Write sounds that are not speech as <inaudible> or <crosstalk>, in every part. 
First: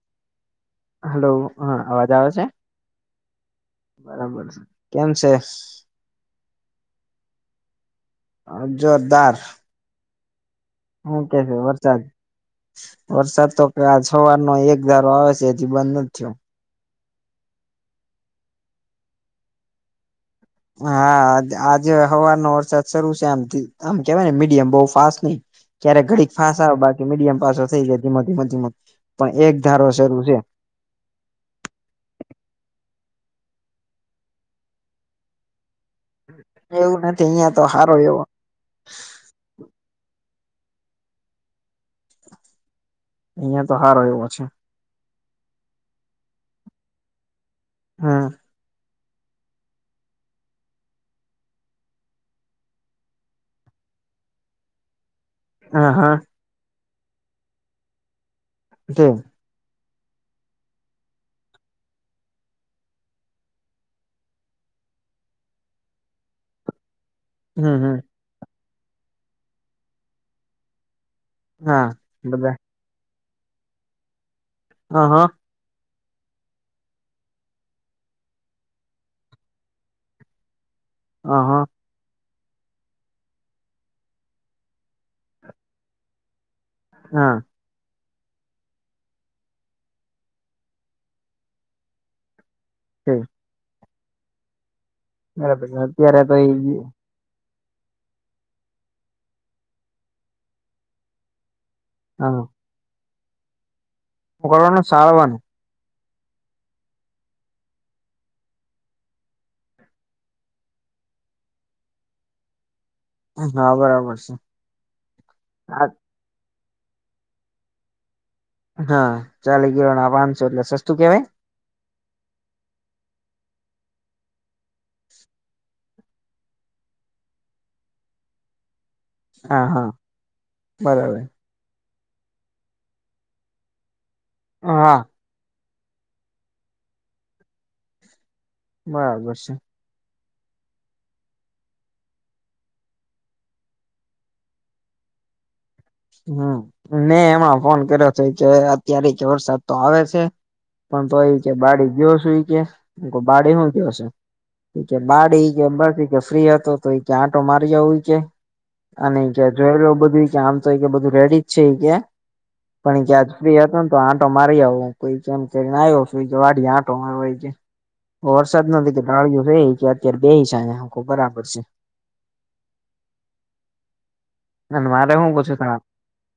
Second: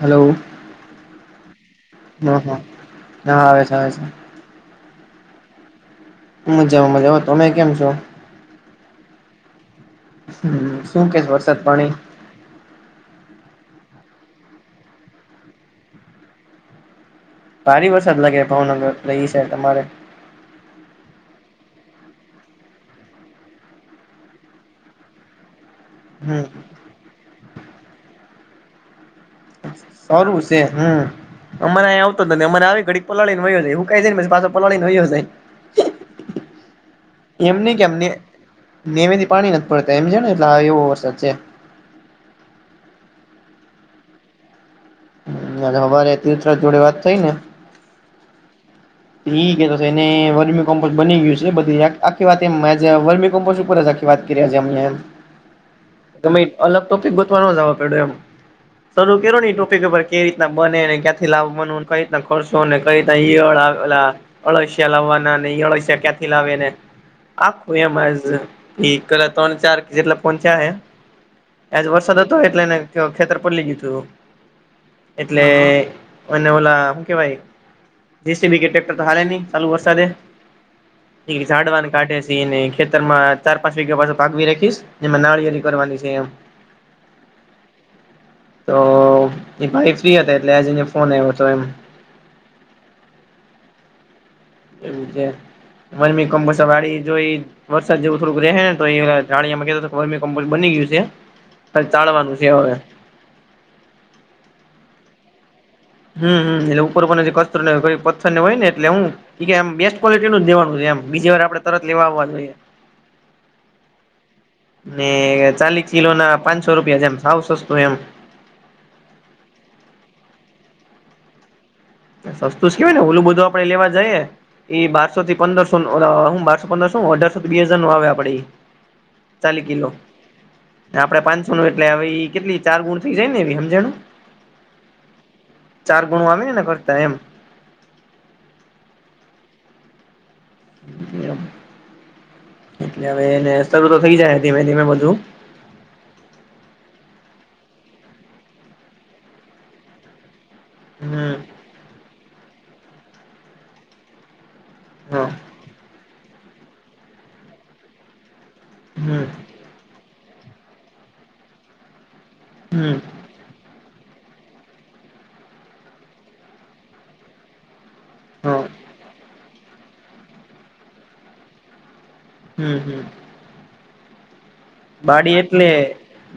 Hello! Hello હા અવાજ આવે હા છે. હા હા આવે છે આવે છે બરાબર કેમ છે? મજામાં મજા તમે કેમ છો? જોરદાર. હમ શું હું કેશ કે છે વરસાદ પાણી- વરસાદ તો આ સવારનો એક ધારો આવે છે એથી બંધ નથી થયો. ભારી વરસાદ લાગે ભાવનગર એ સાઇટ તમારે. હા આજે હવાનો વરસાદ શરૂુ છે આમ આમ કેવાય ને મીડિયમ બહ ફાસ્ટ નઈ. ક્યારે ઘડી હમ ફાસ આવે બાકી મીડિયમ પાસો થઈ જાય ધીમ ધીમ ધીમ પણ એક ધારો શરૂ છે. તે હમ. અમારે અહીયા આવતો જ નથી અમારે આવી ઘડીક પલાળને છે હવ કઈ જ ને પા પલાળનેયો જ- એવું નથી અહિયાં તો એમને સારો કેમને- એવો નેમેથી પાણી નથી પડતા એમ છે ને એટલે આ એવો વરસાદ છે. અહિયાં તો હાર એવો છે. <unintelligible> હમ! એ કેતો છે એને વર્મી કોમ્પો બની ગયું છે બધી આખી વાત એ વર્મી કોમ્પો ઉપર જ- વાત કરીએ- હા હા. અલગ ટોપિક ગોતવાનો જવા પડ્યો એમ તે સર કેો ન ટોપિક ખબર કઈ રીતના બનેને ક્યાંથી લાવભ બનવ કઈ રીના ખર્શોને કઈ રીતના ળ આવે પેલા અળસિયા લાવવાના અળસિયા ક્યાંથી લાવે ને આખું હમ હમ એમજ કરલા ત્રણ ચાર જેટલા પહોંચ્યાજ હા વરસાદ હતો બધા એટલે કે ખેતર પલી ગયું તું હ હ એટલે એને ઓલા હમ કેવાય બી કે ટક્ટર તો હા ન ચાલુ વરસાે હ હ હાડ વા કાઢે છે ને ખેતર માં ચાર પાંચ વાગ્યા પાછ પાગવી રાખીશ જેમાં નાળિયળલી કરવાની છે, એમ હ હા તો એ ભાઈ ફ્રી હતા એટલે આજને ફોન આવ્યો હતો, એમ હમ્મ એવું છે, બરાબર છે અત્યારે મરી તો કમ્પોસર એ વાળ જો એ વરસાદ જેવું થોડુંક રહે, ને તો એામાંમમ્પો બની ગયુ છે. હ ચાળવાનું છે, હવે મકરનું સળવાને હમ એટલે ઉપર કસ્ર હોય પ્ર હોય ને એટલે હુ એમ બેસ્ટ ક્વલિટી નું જ દેનું છે, એમ બીજી વાર આપડેરત લેવા જોઈએ. હા બરાબર છે. ને આ ચાલીસ કિલો ના પાંચસો રૂપિયા જેમ સાવ સસ્તું એમ હા ચાલી કિલો ના પાંચસો એટલે સસ્તું કેવાય સસ્તું કેવાય ને ઓલું બધું આપડે લેવા જઈએ. એ બારસો થી પંદરસો હું બારસો પંદરસો અઢારસો થી બે હજાર નો આવે આપડે ચાલી હા હા કિલો આપડે બરાબર પાંચસોનુ એટલે કેટલી ચાર ગુણ થઇ જાય ને એ સમજણું હા ચાર ગુણું આવેનેને ફરતા એમ બરાબર છે. એટલે હવે એને શ તો થઈ જાય, ધીમે ધીમે બધુ હમ મેં એમાં ફોન કર્યો છે, કે અત્યારે જ વરસાદ તો આવે છે. પણ તો એ હમ કે બાડી ગયો શું એ કે બાડી શું કયોશે કે હા બાડી કે બસ કે ફ્રી હતો, તો એ કે આંટો મારી જવ એ કે અને હમ કે જોું બધું કે આમ તો એ કે બધું રેડી જ છે, એ કે હમ પણ ક્યા હતો ને તો આંટો મારી આવ કોઈમ, કરીને આવ્યો વાઢ આંટો માર હા વરસાદ ન કે ડ્રાળિઓ છે, કે અત્યારે બે હસા આંખો બરાબર છે. હમ્મ અને મારે હું બાડી પૂછું એટલે તા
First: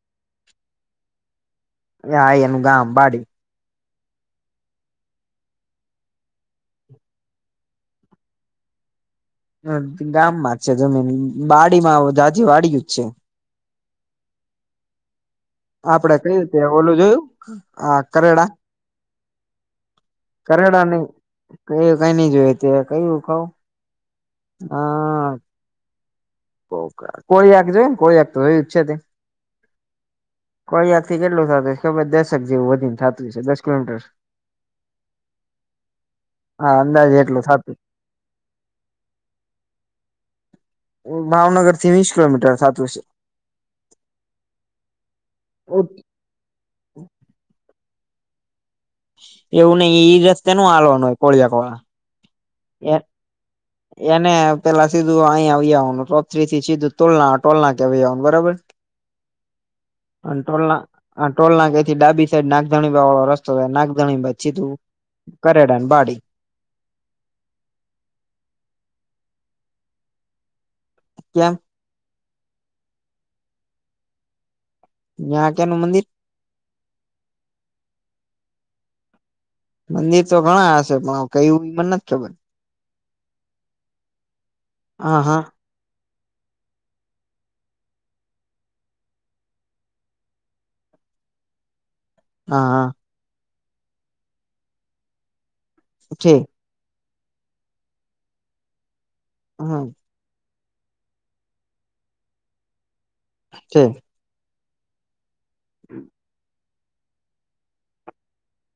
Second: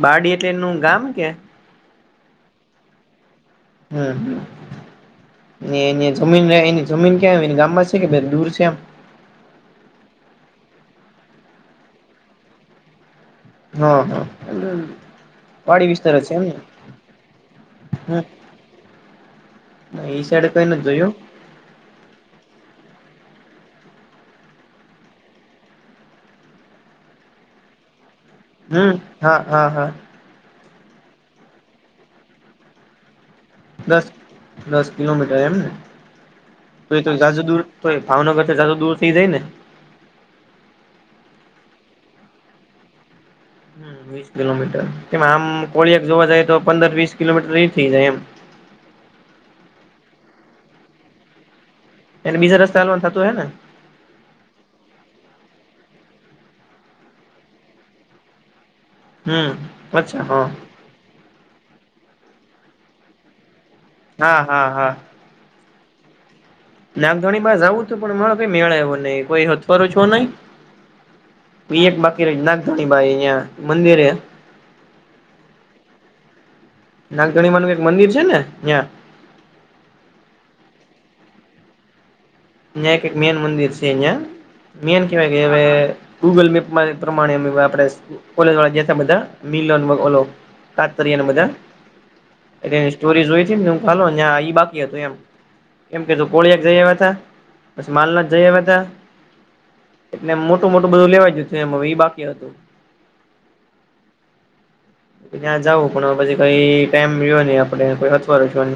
બાડી એટલે એનું ગામ કે હાાઈ એનું ગામ પાાડી હમ્મ ને એની જમીન એની જમીન કે એની ગામમાં છે કે દૂર છે, એમ ગામમાં જ છે જમીન બાડીમાં જાાજીી, વાડીયુ જ છે. હા હા વાડી વિસ્તાર આપડે કય છે એમને રીતે ઓલું જોયું આ કરેડા એઈ સાઈડે કઈ નથી જોયુ. કય કઈ નઈ જોય તે કયું ખઉ હા કોઈખ જો કોળખ તો જો ચ્છ. હમ હા હા હા કોઈ યાદ થી કેટલું થતું છે, ખબર દર્શક જેવું વધીને થતું છે દક દસ દસ કિલોમીટર એમને હા તો એ તો અંદાજે એટલું ગાજુ દૂર થાતું તોય ભાવનગર જા દૂર થઇ જાય ને ભાવનગર થી વીસ કિલોમીટર થતુ છે. વીસ કિલોમીટર કે આમ કોળિયાક જોવા જાય, તો પંદર વીસ કિલોમીટર થઇ જાય એમ એવું નહ એઈ રસ્તે નું હલવાનું હોય, કોળિયા કોળ એને બીજા રસ્ હલવાન થતુ, હ ને એને પેલા સીધું અહીયા આવવાનુ, ટોપ થ્રી થી સીધું ટલ ટોલના કે આવવાનું બરાબર હમ અચ્છા હા ટોલ ના ટોલ ના કથી ડાબી સાઈડ નાગધણી વાળો રસ્તો થના ગણી હા બ્છી હા હા તુકરેડા બાડી નાગધોણી બાસ જાવું હતું પણ મા કઈ મેળવો નહી કોઈ હથવારો છો નહીં. કેમ. એ એક બાકી રે નાનકળી બાઈ અહિયાયા મંદિરે. યા ક્યાનું મંદિર. નાગદણીમાં ન એક મંદિર છે ને ત્યાં. મંદિર તો ઘણા હશે પણ કયું મને નથી ખબર. જે કે મેન મુંદિર છે અહિયા મેન હા હા કેવાય કવે. ગૂગલ મેપ પ્રમાણે આપણે <inaudible> બા મિલો ઓ તા તરીયા ને બઘાય. હા એ હા એની સ્ટોરી જોઈને હ ખા બાકી હતું એમ કેમ કેું છે કોળિયાક જઈ આવ્યા ત બસ માલના જઈએ મે ત હમ. એટલે મોટું મોટું બધું લેવાય ગય હતું એ હવે બાકી હતું. હ <inaudible> ત્યાં જવું પણ પછી કઈ ટાઈમ જો્યો નઈ આપડે કોઈ અથવાો જો.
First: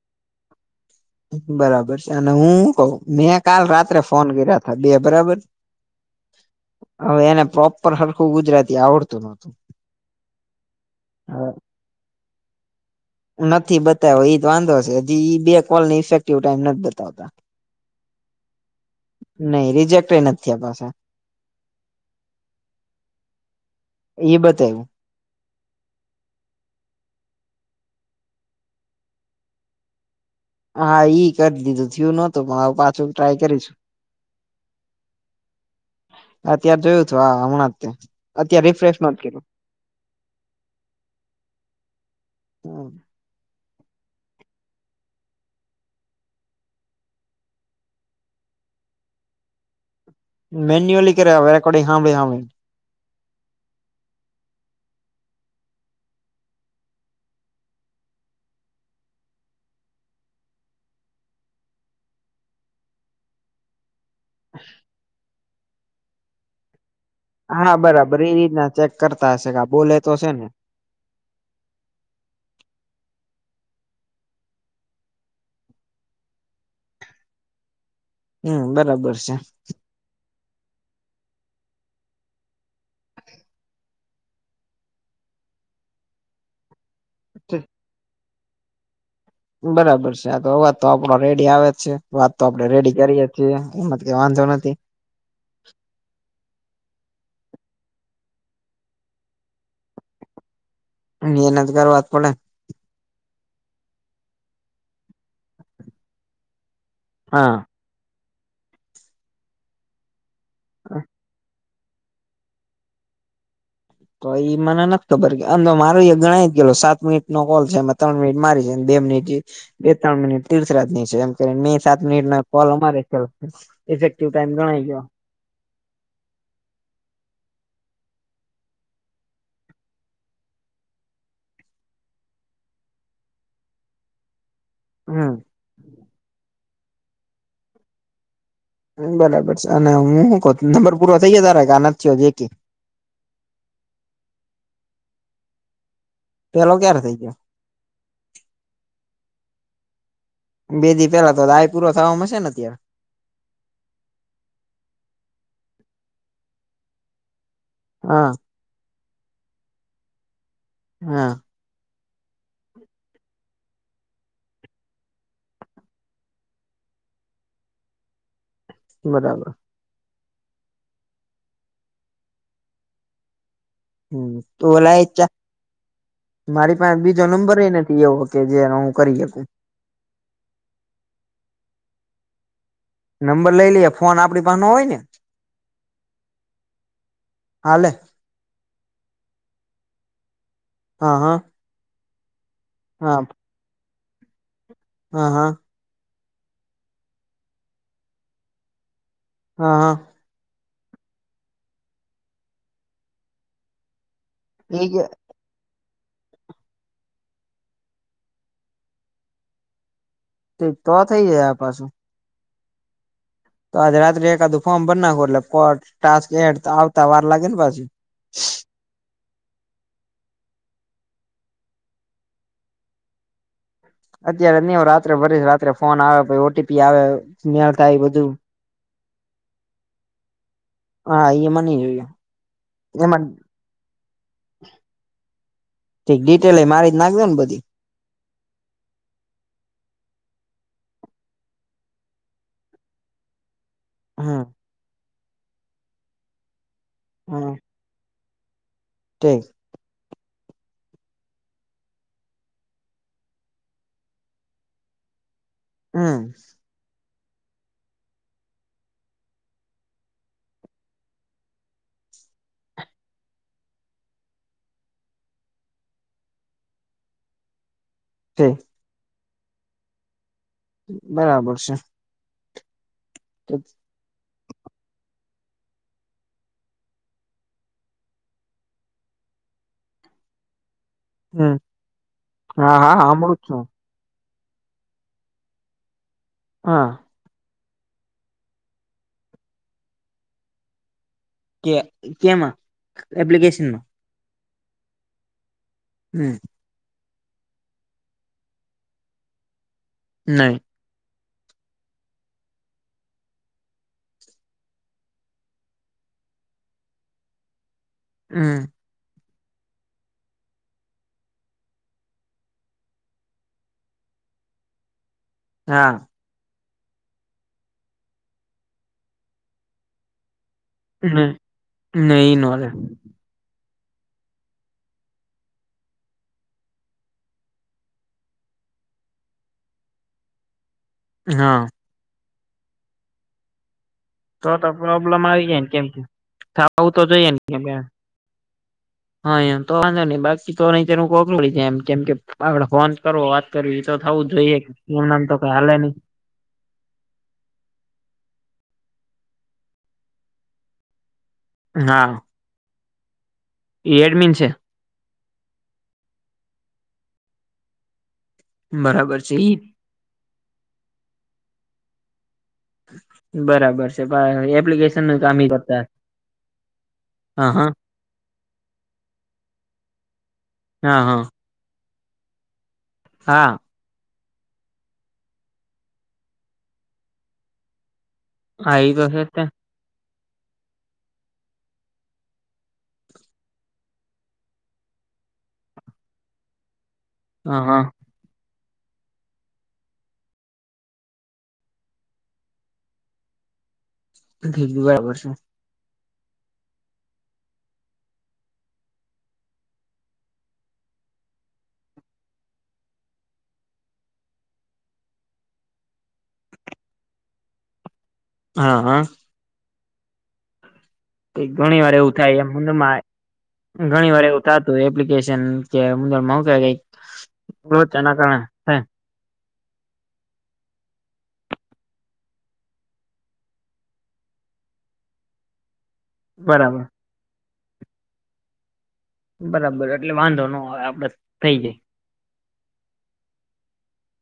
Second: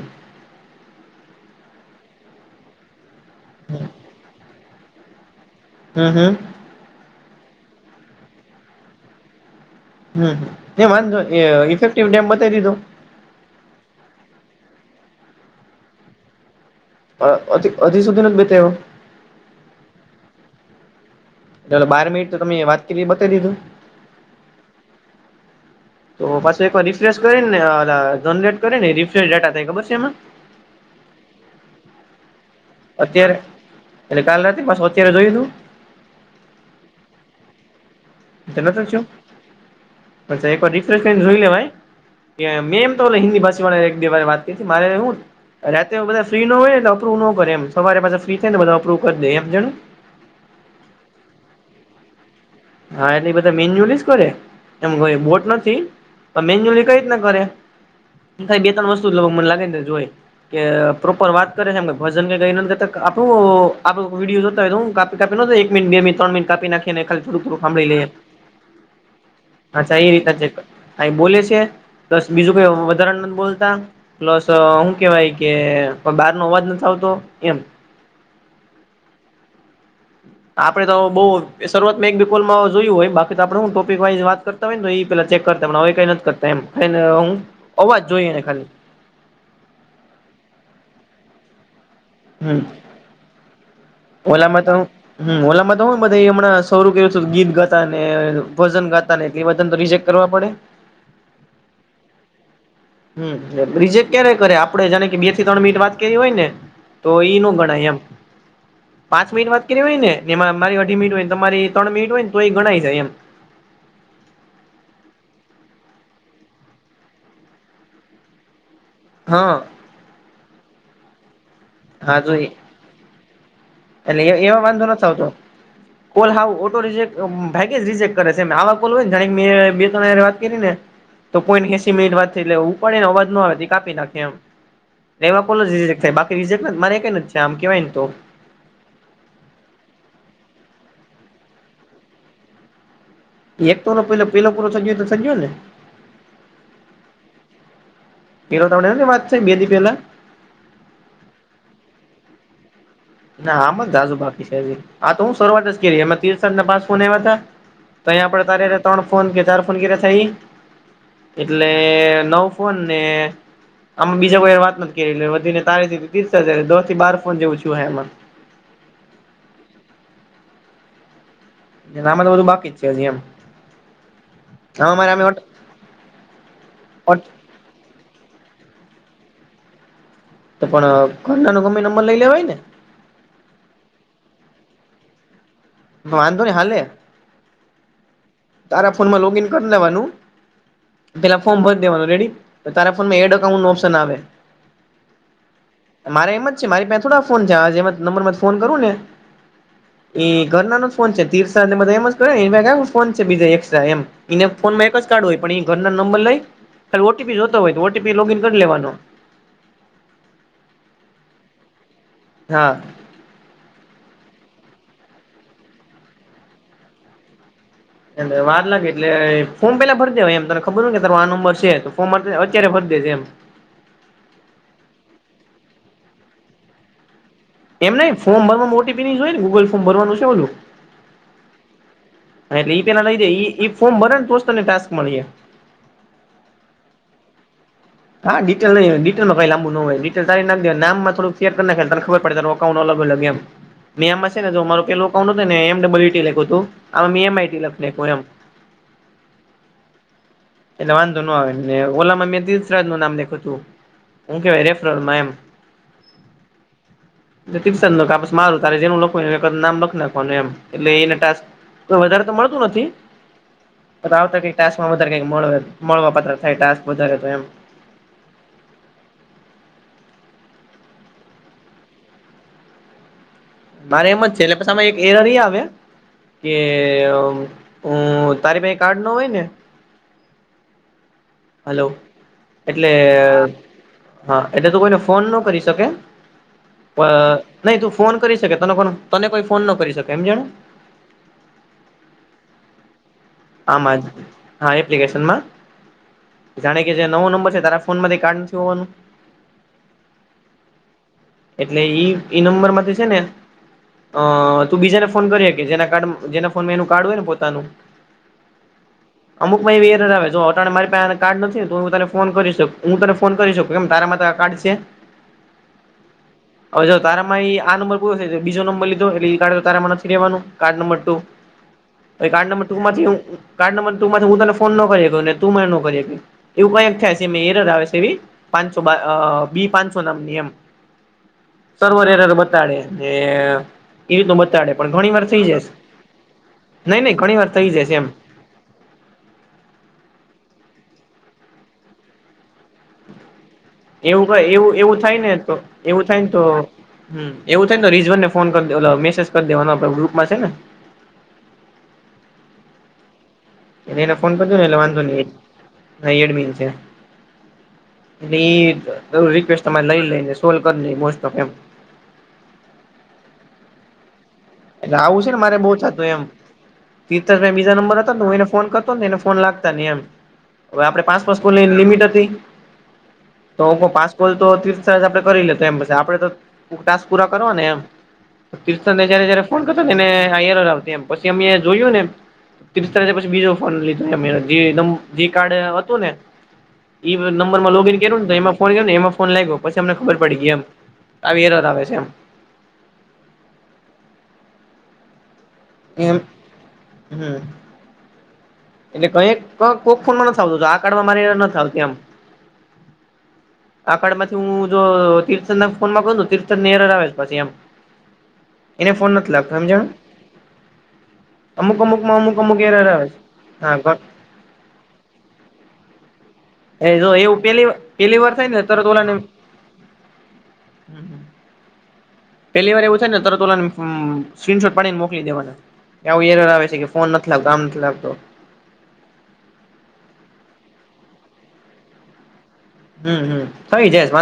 બરાબર છે અને હું કઉ મેં કાલ રાત્રે ફોન કર્યા તા બે બરાબર. હમ હમ. હવે એને પ્રોપર હરખું ગુજરાતી આવડતું નહોતું. હમ એ વાંધો નઇ ઇફેક્ટિવ ડેમ બતાવી દીધો. નથી બતાવ્યો એ જ વાંધો છે હજી બે કોલ ની ઇફેક્ટિવ ટાઈઇમ નથી બતા. અ અધી સુધી નથી બેતાવયા. નઈ રિજેક્ટ નથી પાછા. દર બાર મિટ તો તમે વાત કરી બતાવી દીધું. એ બતાયુ. તો પાછું એક વાર રિફ્રેશ કરીને જરેટ કરીે ને રિફેશ ડેટા થાય ખબર છે એમાં. હા ઈ કરી દીધું થિયું નતું પણ આવ. અત્યારે એટલે કાલ રાતે બસ અત્યારે જોઈ દું. અત્યારે જોયું હતું હા હમણાં્યા અત્યારે રિફેશ કરું અચ્છા એક વાર રિફેશ કરી ને જોઈ લેવાય કે મેમ કર્યું તો હિન્દી ભાષ. જોડે એક દિ વાર વાત કરી મારે હું. રાતે બધા ફ્રી નો હોય ને અપ્રવ નો કરે એમ સવારે પાસે ફ્રી થાય ને બધ અપ્રવ કરી દે એમ જણ. મેન્યઅલી કર વેકો હાભી હાભી. હા એટલે એ બધા મેન્યુઅલ જ કરે. એમઈ બોટ નથી પણ મેન્યુઅલી કઈ રીતના કરે. બે તણ વસ્તુ લઉ મને લાગે ને જોએ. કે પ્રોપર વાત કરે છેમ કે ભજન કે ગઈતા આપણું આપડો વિડીયો તો કાપી કાપી એકિ બે મિત્ર મિ કપી નાખીને ખા હા બરાબર એ રીતના ચેક કરતા હશે કે બોલે તો છે ને. કાય બોલે છે બસ બીજું કઈ વધારા નથી બોલતા. પ્લસ હું કેવાય કે બાર નો અવાજ નથી આવતો એમ. હમ બરાબર છે. આપડે તો બઉ શરૂઆતમાં એક બિપોલમાં જોયું હોય બાકી તો આપડું હું ટોપિક વાઈ વાત કર. નવીન ભાઈ ઇ પેલા ચેક કરતા હમણાં નથી કરતા એમ <inaudible> હું અવાજ જોઈ એને ખાલી. બરાબર છે આ તો અવાજ તો આપડો રેડી આવે જ છે. વાત તો હમ આપડે રેડી કરીએ છીએ એમ કઈ વાંધો ઓલામાં તો નથી. હમ ઓલામાં તો હય બધા હમણાં સું કરું ગીત ગાતા ને ભજન ગાતા. એ તો રિજેક કરવા પડે. એના જગર વાત પડે. હમ રીજેક્ટ ક્યારે કરે? આપડે જાને કે બે થી ત્રણ મિનિટ વાત કેવી હોય ને? તો એઈ ન હા ગણાય એમ. પાંચ મિનિટ વાત કરી હોય ને. એમાં મા અઢી મીટ હોય ને, તમારી ત્રણ મિટ હોય ને તો એ ગણાય જાય એમ. તો ઈ મને નથી ખબર કે અમ મારું એ ગણાય જ ગે સાત મિનિટ નો કોલ છેમાં ત્રણ મિનિટ મારી છે. બે મિનિટ હા બે ત્રણ મિનિટ તીર્થરાત ની છે એમ મે. સાત હા મિનિટ ના જોઈ પોલ અમારે છે. એટલે ઇફેક્ટિવ ટાઈમ એવ ગણાય વાંધો ગયો નથી આવતો. કોલ હ ઓટો રજેક ભાઈ કે રજેક્ટ કરે છે. આવા કોલ હોયને મે બે ત વાત કરીને તો પોઈન્ટ એસી મિનિટ વાત થ એટલેવું પડેને અવાજો આવે, કાપી નાખે એમ. હમ એમાં કો જ રીેક્ટ થાય બાકી રઝેક્ટ મારે કઈ છે આમ કેવાય ને તો. બરાબર છે. અને હું ક નંબર પૂરો થઈ જ તાર કે આ નથીયો જે કે. એક તો ન પે પેલો પૂરો થજયો તો થજયો ને? પેલો ક્યારે થઈ ગયો? એરો ત ની વાત થ બેદી પેલા. બેદી પેલા તો, દાય પૂરો થવા મળશે ને અત્યારે. ના આમ જ દાજુ ભકીી છે. તો હું શરૂઆત જ કરી. એ તીર પાસ ફોન આવ્યા હતા. તો હા અહીંયા આપડે ત ત્રણ ફોન કે ચાર ફોન ક્યારે થઈ. હા! એટલે નવ ફોન ને. આમે બીજા કોઈ વાત નથી કરી. લ વધીને તારી થી ત્રીસ હજાર દ થી બાર ફોન જેવું છુંમાં. બરાબર. નામાં તો બધું બાકી જ છે. હજી એમ. હમ તો આમાં ઓલા એ મારે ચા અમે મારી પાસે બીજો નંબર હો ને. એવ કે જે એનો હું કરી શકું. તો પણ ઘરના નો ગમે નંબર લઈ લેવા હોય ને? નંબર લઈ લઈએ. ફોન આપડી પાસે નનો હોય ને? વાંધો નહી હલે. હલે. તારા ફોનમાં લોગઈન કરી લેવાનું. હા હા પેલા ફોર્મ ભરી દેવાનું રેડી. તો તારા હા ફોનમાં એડ અકાઉન્ટ નો ઓપ્શન આવે. હા હા! મારે એમ જ છે. મારી પા થોડા ફોન છે. આજમ નંબર માં ફોન કરું ને? હા હા! એ ઘરના ન જ ફોન છે. તીર્થને બધા એમ જ કર ફોન છે. બીજા એક્રા એમ. એને ફોનમાં એક જ કાર્ડ હોય. પણ એ ઘરના નંબર લઈ. ખાલી ઓટીપી જોતો હોય તો ઓટીપી લોગઈન કરી લેવાનો. તે તો થઈ જાય આ પાછું. હા! તો આજે રાત્રે એકાદું ફોર્મ ભર નાખો. એટલે ટાસ્ક એડ આવતા વાર લાગે ને પાછી. એ વાત લાગે. એટલે ફોમ પેલા ભર દે હોય. એમ તને ખબર કે તારો આ નંબર છે. તો ફોર્ર અત્યારે ભરી દે છે એમ. અત્યારે નહી, રાત્રે ભરીશ. રાત્રે ફોન આવે, પછી ઓટીપી આવે. મેળ એમ થાય નઈ બધું ફોર્ ભરવાનું. ઓટીપી જોય ગૂગ ફોર્ ભરનું છે બોું. હા અ એમાં નઈ જોયએ. એટલે એ પેલા લઈ જે એ ફોર્મ ભરે ને તોો તને ટાસ્ક મળી જે. ઠ ડિટેલ મારી જ નાખજે નેધી. હા ડિટેલ નઈ ડિલમાં કઈંુો હોય ડટે તારી નાખ દ નામમાં થોું શેર કર ના તને ખબ પડે તો અકાઉન્ટ અલગ અલ એમ મ આમમાં છે હમ ને? મારોુંેું અકાઉન્ટ હતું. ને એમબલુટીું હમ હતુંમઈખ. અનેપુરમ. ઠીક. એટલે વાંધો ન આવે ને ઓલામાં મેથી નામુંું કેવા એમ હમ <inaudible> ને કીશન નક આપસ મારું તારે જેનું લખવું હોય એ કર નામ લખ નાખવાનું એમ એટલે એને ટાસ્ક કોઈ વધારે તો મળતું નથી. તો આવતા કઈક ટાસ્કમાં વધારે કઈક મળ એમ મળવા પાત્ર થાય ટાસ્ક વધારે તો એમ. તો બરાબર છે. તો મારે એમ જ છે એટલે પછ આમાં એક એરર ઈ આવે કે અ હું તારી પાહે કાર્ડ ન હોય ને હમ હલો હા એટલે હા સાંભળું જ છું હા એટલે તો કોઈને ફોન ન કરી શકે. હા. પ નહી તું ફોન કરી શકે તન કોન તને કોઈ ફોન ન કરી શકે એમ સમજાણું. કે કેમાં એપ્લિકેશ આમાંજ હા એપ્લિકેશનમાં. હમ. જાણે કે જે નવો નંબર છે તારા ફોન માંથી કાર્ડ નથી હોવાનું નહી. એટલે ઈ ઈ નંબર માંથી છે ને અ તું બીજાને ફોન કરી હકે જેના કાડ જેના ફોનમાં એનું કાર્ડ હોય ને પોતાનું હમ. અમુકમાં એવી એરર આવે જો અટાણે મારી પાહે આને કાર્ડ નથી તો હું તને ફોન કરી શક હું તને ફોન કરી શકું કેમ તારા માટે આ કાર્ડ છેે. હા. હવે જો તારામાં એ આ નંબર પૂરો થઇજે બીજો નંબર લીધો એટલે ઈ કાર્ડ તારામાં નથી રેવાનું. કાર્ડ નંબર ટુ હમ એ નહી કાર્ડ નંબર નોલે ટુ માંથી હું કાર્ડ નંબર તું માથી હું તને ફોન નો કરી હકુ ને તું મને નો કરી હકી. એવું કયાક થાય છે એમે એરર આવે છે એવી પાંચસો બા અ બી પાંચસો નામની એમ. હા. સર્વર એરર બતાડે જે એવી તો બતાડે પણ ઘણી વાર પ્રોબ્લેમ થઈ આવી જાય જસ ને કેમ કે થાવું તો નહી નહી જોઈએ ઘણી ને વાર થઇ કેમ કે જસ એમ. <inaudible> હા એમ તો વાંધો નહી બાકી તો નહી તેનું કોકડુ વળી જાય એમ કેમ કે આપડ ફોન કરવો વાત કર્યું એ તો થાવું જ જોઈએ એમ નામ તો કઈ હાલે નહી. થાઈને તો હમ એવું થાય ને તો રીજવાન ને ફોન કર દેવ ઓલો મેસેજ કરી દેવાનો આપડા ગ્રુપમાં છે ને. હા. એટલે એ એને એડમિન ફોન છે કરજો ને એટલે વાંધો નહી એ ભાઈ એડમીન છે. એટ બરાબર એ છે ઈ રિક્વેસ્ટ તમારે લઈ લઈને સોલ્વ કરી દે મોસ્ટ ઓફ એમ. બરાબર છે ભા એપ એટલે આવું છે ને મારે બહુ થતું એમ. તીર્થ રે હા હા બીજા નંબર હતા ને હું એને ફોન કરતો ને એને ફોન લાગતા નઈ એમ હવે આપડે હા હા પાસપાસ પુલેન લિમિટ હતી. હા. તો ઓકો પાસકોલ તો ત્રીથ આપડે કરી લેતો એમ પસ આપડે તો ટાસ્ક પૂરા કરવા ને એમ. હા એ તો તીર્થને છે જ જયારે તે જયારે ફોન કરતો નેને આ એરર આવતી એમ પછી અમે જોયું ને તીર્થ એ પછી બીજો ફોન લીધો <unintelligible> જે નંબ જે કાર્ડ હતું ને ઇવ નંબર હા માં હા લોગિન કેરો ન તો એમાં ફોન કર ને એમાં ફોન લાગ ગ્યો પછ અમને ખબર પડી ગઈ એમ આવી એરર આવે છે એમ. <unintelligible> એલ્પ હમ. એટલે કઈક ક કોક ફોન માં નથ આવતું જો આ કાર્ડમાં મારી એરર નથ આવતી એમ. આ કાડૅ માંથી હું જો તીર્થ ના ફોન માં કરું તીર્થ ને એરર આવે પછી એમ. હા એને હા ફોન નથી લાગતો સમજણો. કે ઘણી વાર એવું થાય, એ અમુક એરર મ માં આવે છે હા ઘણી વાર. થાતું એપ્લિકેશન કે માઉ. એ જો એવું પેલી પેલી વાર થાય ને, તર તો ઓલાને. હમ, હ. પેલી વાર એવું થાય ને, તરત ઓલાને ઉમ સ્ક્રીનશોટ પાડીને મોકલી દેવાના, આવું એરર આવે છે બરાબર કે ફોન. મતલબ કામ નથી લગતો. બરાબર, એટલે વાંધો ન આવે, આપડે થઈ જાય. હમ હમ થઈ જશે વાંધો.